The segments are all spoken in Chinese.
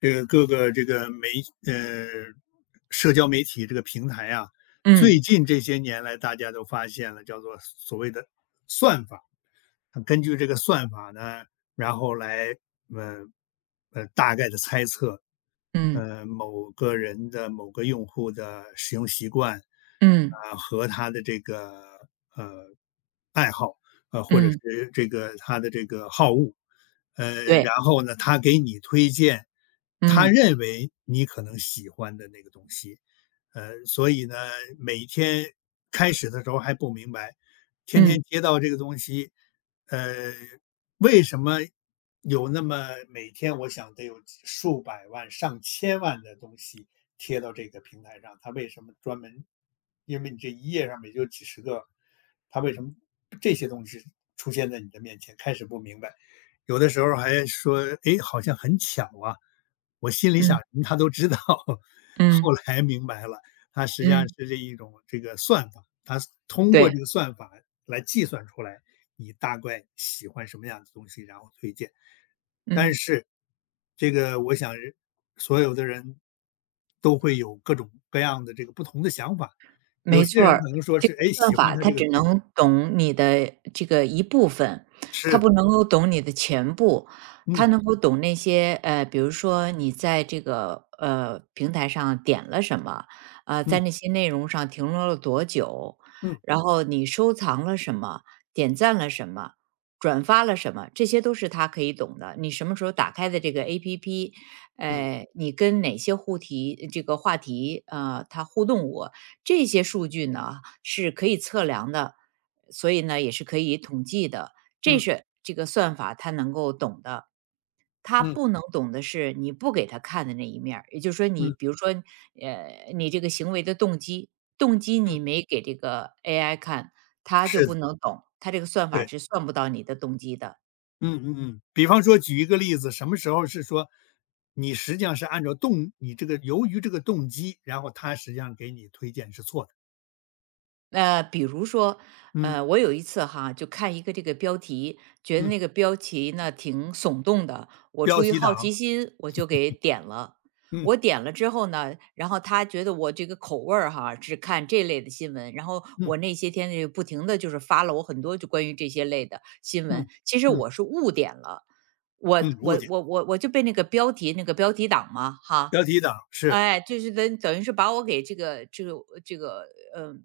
这个各个这个媒呃社交媒体这个平台啊，最嗯，近这些年来大家都发现了叫做所谓的算法。根据这个算法呢，然后来呃大概的猜测，嗯，某个人的某个用户的使用习惯，嗯，啊、和他的这个呃爱好，或者嗯，是这个他的这个好恶，对，然后呢他给你推荐他嗯，认为你可能喜欢的那个东西，所以呢每天开始的时候还不明白，天嗯，天接到这个东西。呃，为什么有那么每天我想得有几数百万、上千万的东西贴到这个平台上？它为什么专门？因为你这一页上面就几十个，它为什么这些东西出现在你的面前？开始不明白，有的时候还说，诶，好像很巧啊。我心里想，嗯，嗯么他都知道，嗯，后来明白了，它实际上嗯，是这一种这个算法，它通过对，这个算法来计算出来你大概喜欢什么样的东西，然后推荐。但嗯。是这个我想是所有的人都会有各种各样的这个不同的想法，有没些错人儿。可能说这是，个哎，喜算欢法他它这个只推荐，能懂你的这个一部分，它是，不能够懂你的全部。它嗯能够懂那些比如说你在这个平台上点了什么，在嗯那些内容上停留了多久，嗯然后你收藏了什么，点赞了什么，转发了什么，这些都是它可以懂的。你什么时候打开的这个 APP，嗯你跟哪些话题这个话题它互动过，这些数据呢是可以测量的，所以呢也是可以统计的。这嗯是这个算法它能够懂的，它嗯不能懂的是你不给它看的那一面儿，也就是说你，嗯比如说，你这个行为的动机，动机嗯，你没给这个 AI 看，它就是的，不能懂，它这个算法对，是算不到你的动机的。嗯嗯嗯。比方说举一个例子，什么时候是说你实际上是按照动你这个由于这个动机，然后他实际上给你推荐是错的，比如说，嗯我有一次哈，就看一个这个标题，觉得嗯，那个标题呢挺耸动的，我标出于题党。好奇心，我就给点了。嗯我点了之后呢，然后他觉得我这个口味儿哈，只看这类的新闻，然后嗯我那些天就不停的就是发了我很多就关于这些类的新嗯闻。其实嗯我是误点了，我嗯，误我解，我我我就被那个标题党嘛哈，标题党是哎，就是等于是把我给这个，嗯，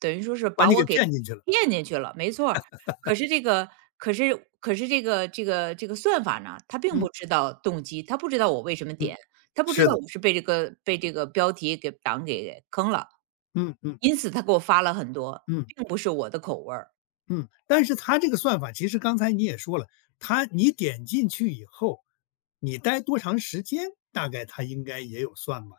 等于说是把把你我给给骗进去了。骗进去了，没错儿。可是这个可是这个算法呢，它并嗯不知道动机，它不知道我为什么嗯，点，它不知是道的，我是被这个标题给党给坑了。嗯嗯因此它给我发了很多，嗯并不是我的口味儿。嗯。但是他这个算法，其实刚才你也说了，他你点进去以后，你待多长时间，大概他应该也有算吧。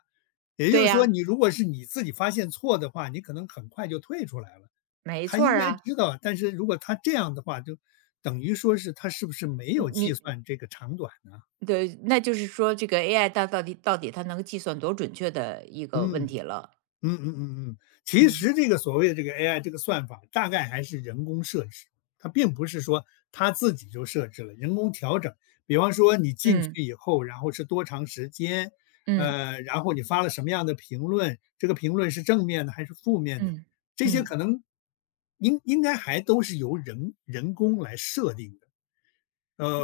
也就对是说，呀，你如果是你自己发现错的话，你可能很快就退出来了。没他错应儿该啊，知道，但是如果他这样的话，就等于说是他是不是没有计你算这个长短呢？你对，那就是说这个 AI 它到底它能计算多准确的一个问嗯。题了。嗯嗯嗯嗯，其嗯，实这个所谓的这个 AI 这个算法，大概还是人工设置，它并不是说它自己就设置了，人工调整。比方说你进去嗯，以后，然后是多长时间，嗯，然后你发了什么样的评论，这个评论是正面的还是负面的，嗯，这些嗯，可能应该还都是由人工来设定的。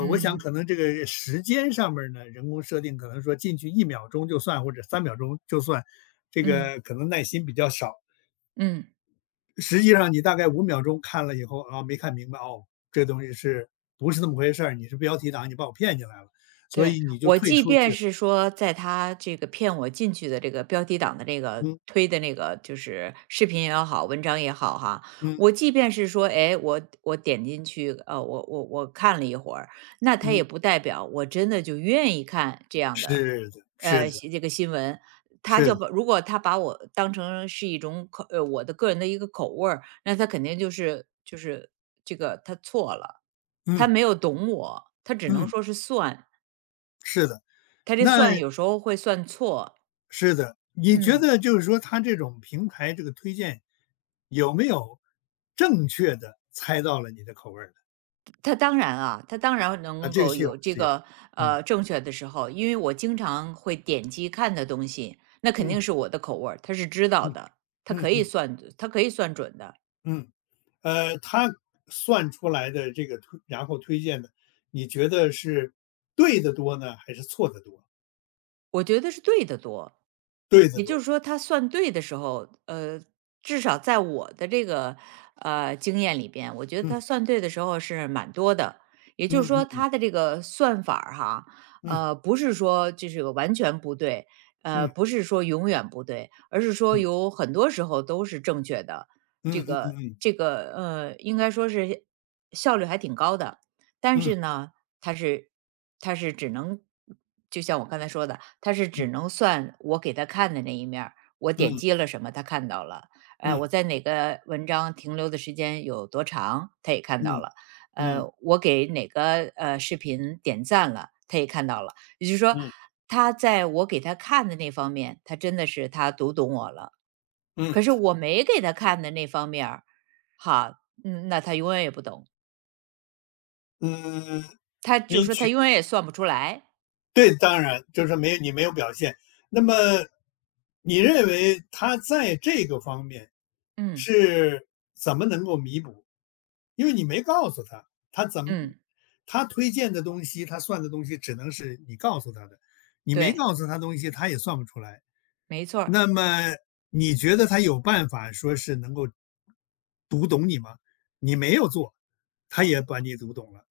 嗯，我想嗯，可能这个时间上面儿呢，人工设定可能说进去1秒钟就算，或者3秒钟就算，这嗯，个可能耐心比较少。嗯，实际上你大概5秒钟看了以后，啊，没看明白，哦，这东西是不是那么回事儿，你是标题党，你把我骗进来了，所对，以你就我退即出去便了。是说在他这个骗我进去的这个标题党的那个嗯，推的那个就是视频也好，文章也好哈，嗯，我即便是说，哎，我点进去，我看了一会儿，那他也嗯，不代表我真的就愿意看这样的，是的，是的，新这个新闻。他是的，就把如果他把我当成是一种口，我的个人的一个口味儿，那他肯定就是这个他错了，他嗯，没有懂我，他只能嗯，说是算。是的。他这那算有时候会算错，是的，你觉嗯，得就是说它这种平台这个推荐，有没有正确的猜到了你的口味儿的？他当然啊，他当然啊，能这个够是有有这是有，个嗯。正确的时候，因为我经常会点击看的东西，那肯定嗯是我的口味儿，他是知道嗯的，他嗯可以嗯算，他可以算准的，嗯，它算出来的这个然后推荐的，你觉得是对的多呢，还是错的多？我觉得是对的多，对的也就多，是说，他算对的时候，至少在我的这个经验里边，我觉得他嗯。算对的时候是蛮多的。也就是嗯说，嗯他的这个算法儿哈，嗯不是说就是完全不对，嗯不是说永远不对，而是说嗯有很多时候都是正确的。嗯嗯嗯嗯应该说是效率还挺高的，但嗯是呢，它是他是只能就像我刚才说的，他是只能算我给他看的那一面儿我点嗯击了什么，他看到了。嗯我在哪个文章停留的时间有多长，他也看嗯到嗯了。我给哪个视频点赞了，他也看到了。也就是说，嗯他在我给他看的那方面，他真的是他读懂我了。嗯嗯可是我没给他看的那方面儿，哈，那他永远也不懂，嗯，他就你说举他永远也算不出来。对，当然就是没有你没有表现。那么，你认为他在这个方面嗯，是怎么能够弥补？因为你没告诉他，他怎么嗯，他推荐的东西，他算的东西只能是你告诉他的，你没对。告诉他东西，他也算不出来。没错儿，那么，你觉得他有办法说是能够读懂你吗？你没有做，他也把你读懂了，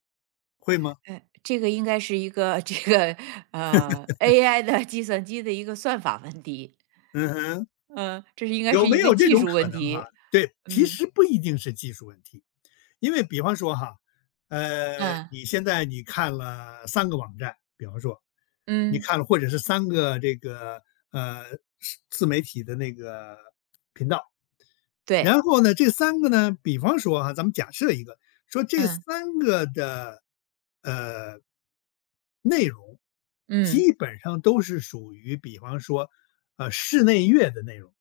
会吗？这个应该是一个 这个AI 的计算机的一个算法问题，嗯哼。嗯，应该有是没一个有这技种术可问能哈？题，对，其嗯，实不一定是技术问题，因为比方说哈，嗯，你现在你看了三个网站，比方说，你嗯，看了或者是三个这个呃是自媒体的那个频道，然对，后呢，这三个呢，比方说哈，咱们假设一个，说这嗯，三个的呃内容嗯，基本上都是属于比方说室内乐的内容。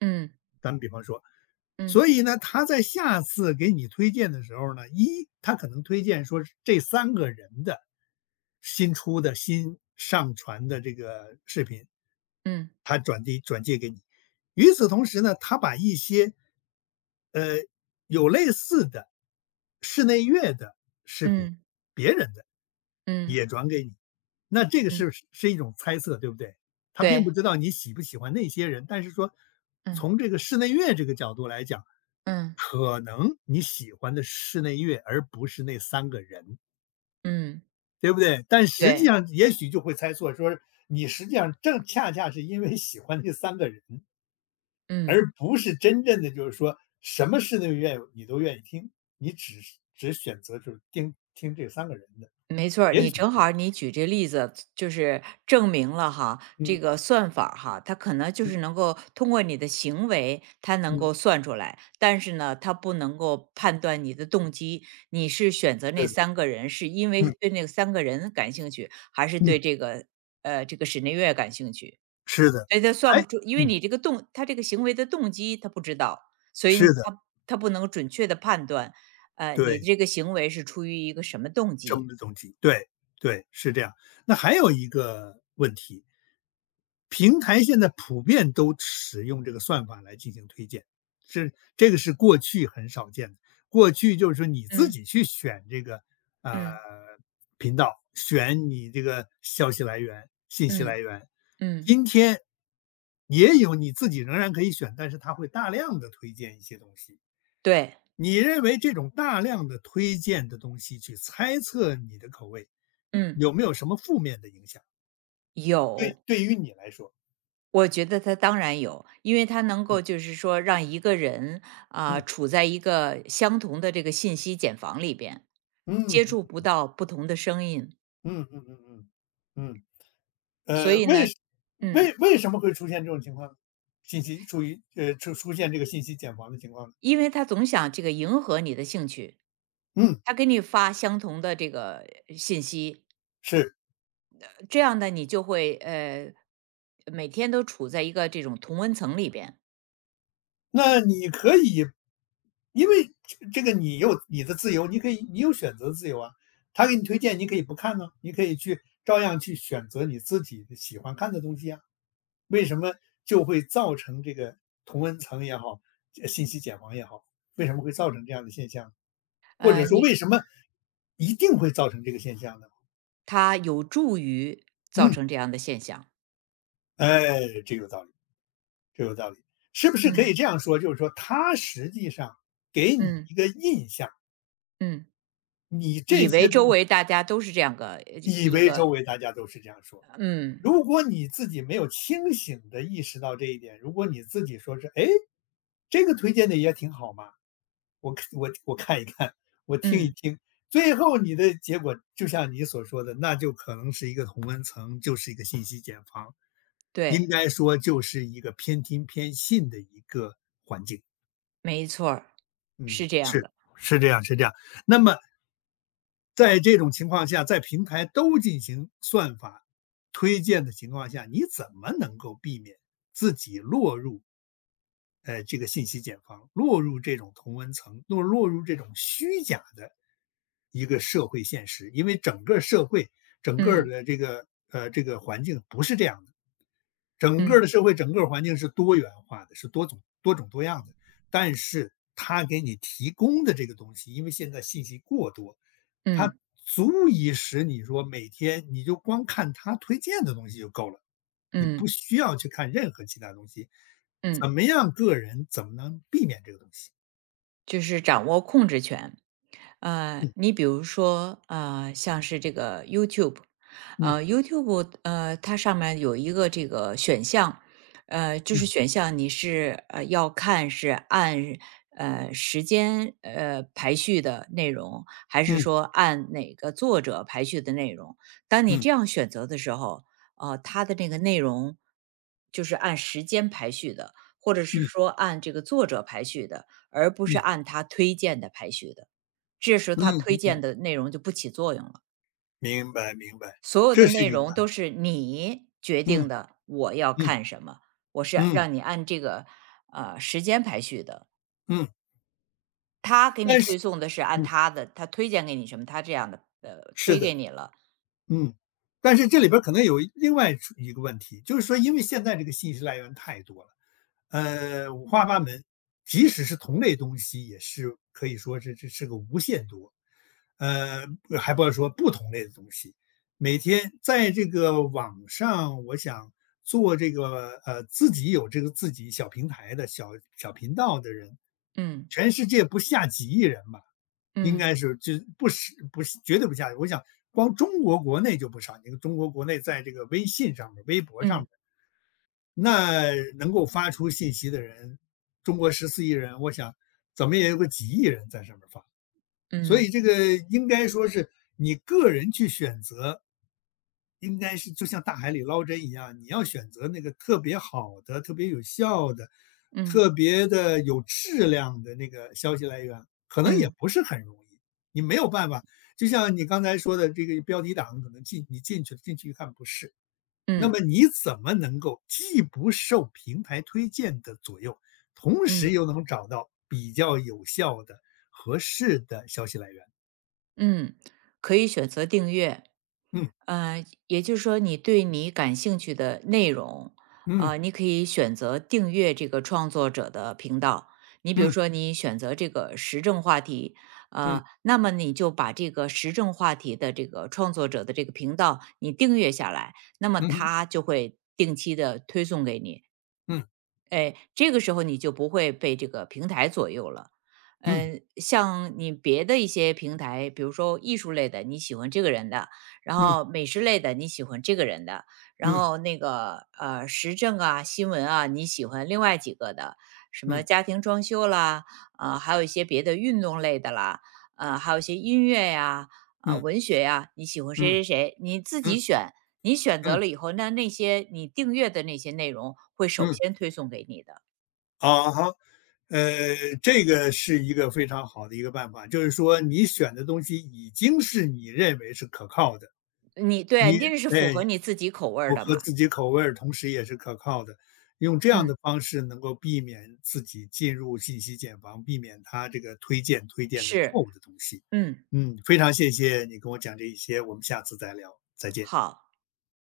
嗯，咱们比方说，所嗯，以呢，他在下次给你推荐的时候呢，他可能推荐说是这三个人的新上传的这个视频，嗯，他转借给你。与此同时呢，他把一些呃有类似的室内乐的视频，嗯，别人的。嗯，也转给你。那这个是嗯，是一种猜测，对不对？他并不对，知道你喜不喜欢那些人，但是说嗯，从这个室内乐这个角度来讲，嗯，可能你喜欢的是室内乐，而不是那三个人，嗯，对不对？但实际对，上也许就会猜错，说你实际上正恰恰是因为喜欢那三个人，嗯。而不是真正的就是说什么室内乐你都愿意听，你只选择就是听听这三个人的，没错儿。也你许是正这好样儿你举这例子，就是证明了哈，这嗯个算法儿哈，它可能就嗯是能够通过你的行为，它能嗯，够算出来，但是呢，它不能够判断你的动机。你是选择那是的。三个人，是因为嗯对那三个人感兴趣，还是嗯，对这个室内乐感兴趣？是的，所以它算还不出，因为嗯，你这个动，他这个行为的动机他不知道，所是以的，他不能准确的判断，你对，的这个行为是出于一个什么动生机？不总体对对，是这样。那还有一个问题，平台现在普遍都使用这个算法来进行推荐，是过去很少见的。过去就是说你自嗯。己去选这个呃嗯，频道，选你这个消息来源、信息嗯，来源。嗯，今天也有你自己仍然可以选，但是它会大量的推荐一些东西。对，你认为这种大量的推荐的东西去猜测你的口味，嗯，有没有什么负面的影响？对，有，对于你来说，我觉得他当然有，因为他能够嗯就是说让一个人啊、嗯处在一个相同的这个信息茧房里边，嗯接触嗯不到不同的声音，嗯嗯嗯嗯，所呃，以为呢，什为嗯为什么会出现这种情况呢？信息处于呃出出现这个信息茧房的情况呢？因为他总想这个迎合你的兴趣，嗯，他给你发相同的这个信息，是。这样呢，你就会每天都处在一个这种同温层里边，那你可以，因为这个你有你的自由，你可以你有选择自由啊。他给你推荐，你可以不看呢、你可以去照样去选择你自己喜欢看的东西啊。为什么就会造成这个同温层也好，这信息茧房也好，为什么会造成这样的现象？或者呃，说你为什么一定会造成这个现象呢？它有助于造嗯，成这样的现象。哎，这有道理，这有道理。是不是可嗯，以这样说？就是说，他实际上给你嗯，一个印象，嗯。你这以些为周东西。围大家都是这样个以一为周个。围大家都是这样说。嗯，如果你自己没有清醒的意识到这一点，如果你自己说是，哎，这个推荐的也挺好嘛，我看一看，我听一嗯。听，最后你的结果就像你所说的，那就可能是一个同温层，就是一个信息茧房，对，应该说就是一个偏听偏信的一个没错儿，嗯，是这样是的。是这样是这样。那么在这种情况下，在平台都进行算法推荐的情况下，你怎么能够避免自己落入这个信息茧房，落入这种同文层，落入这种虚假的一个社会现实？因为整个社会整个嗯，的这个这个环境不是这样的。整个嗯，的社会、整个环境是多元化的，是多种多样的。但是它给你提供的这个东西，因为现在信息过多，它嗯，足以使你说每天你就光看它推荐的东西就够了，你不嗯，需要去看任何其他东西。怎嗯。么样，个人怎么能避免这个东西？就是掌握控制权。嗯你比如说，像是这个 YouTube，嗯它上面有一个这个选项，就是嗯选项你是要看是按时间排序的内容，还是嗯说按哪个作者排序的内容？当你嗯这样选择的时候，它的那个内容就是按时间排序的，或者是嗯说按这个作者排序的，而不是嗯按他推荐的排序的。这时嗯他推嗯嗯，嗯荐的内容就不起作用了。明白明白，所有的这是内一个容办法都是你决嗯定的，我要嗯看什么，我是嗯让你按这个时间排序的。嗯，他给你但是推送的是按嗯，他的，他推荐给你什么，他这样的是推的。给你了。嗯，但是这里边儿可能有另外出一个问题，就是说因为现在这个信息来源太多了，五花八门，即使是同类东西，也是可以说是这是个无限多，呃，还不要说不同类的东西。每天在这个网上，我想做这个自己有这个自己小平台的小小频道的人，全世界不下几亿人吧。应嗯，该是就不是绝对不下去。我想光中国国内就不少，你看中国国内在这个微信上面、微博上嗯，面，那能够发出信息的人，中国14亿人，我想怎么也有个几亿人在上面发。所以嗯，这个应该说是你个人去选择应该是就像大海里捞针一样，你要选择那个特别好的、特别有效的、嗯，特别的有质量的那个消息来源，可能也嗯，不是很容易。你没有办法，就像你刚才说的，这个标题党可能进去了，进去一看不是，嗯，那嗯，么嗯，你怎么能够既不受平台推荐的左右，同时嗯。又能找到比较有效的、合适的消息来源？嗯，可以选择订阅。嗯也就是说，你对你感兴趣的内容，嗯你可以选择订阅这个创作者的频道。你比如嗯说，你选择这个时政话题，嗯那么你就把这个时政话题的这个创作者的这个频道你订阅下来，那么嗯他就会定期的推送给你。嗯哎，这个时候你就不会被这个平台左右了。嗯嗯，像你别的一些平台，比如说艺术类的，你喜欢这个人的；然嗯后美食类的，你喜欢这个人的；然嗯后那个时政啊、新闻啊，你喜欢另外几个的，什么嗯。家庭装修啦，啊，还有一些别的运动类的啦，还有一些音乐呀、啊、嗯文学呀、你喜欢谁嗯谁谁，你自嗯己选。你选择嗯了以后，那些你订阅的那些内容会首嗯，先推送给你的。啊好，呃，这个是一个非常好的一个办法，就是说你选的东西已经是你认为是可靠的，你对啊，你你这是符哎合你自己口味儿符的合嘛。自己口味儿，同时也是可靠的，用这样的嗯，方式能够避免自己进入信息茧房，避免他这个推荐的错是，误的东西。嗯，嗯，非常谢谢你跟我讲这一些，我们下次再聊，再见。好。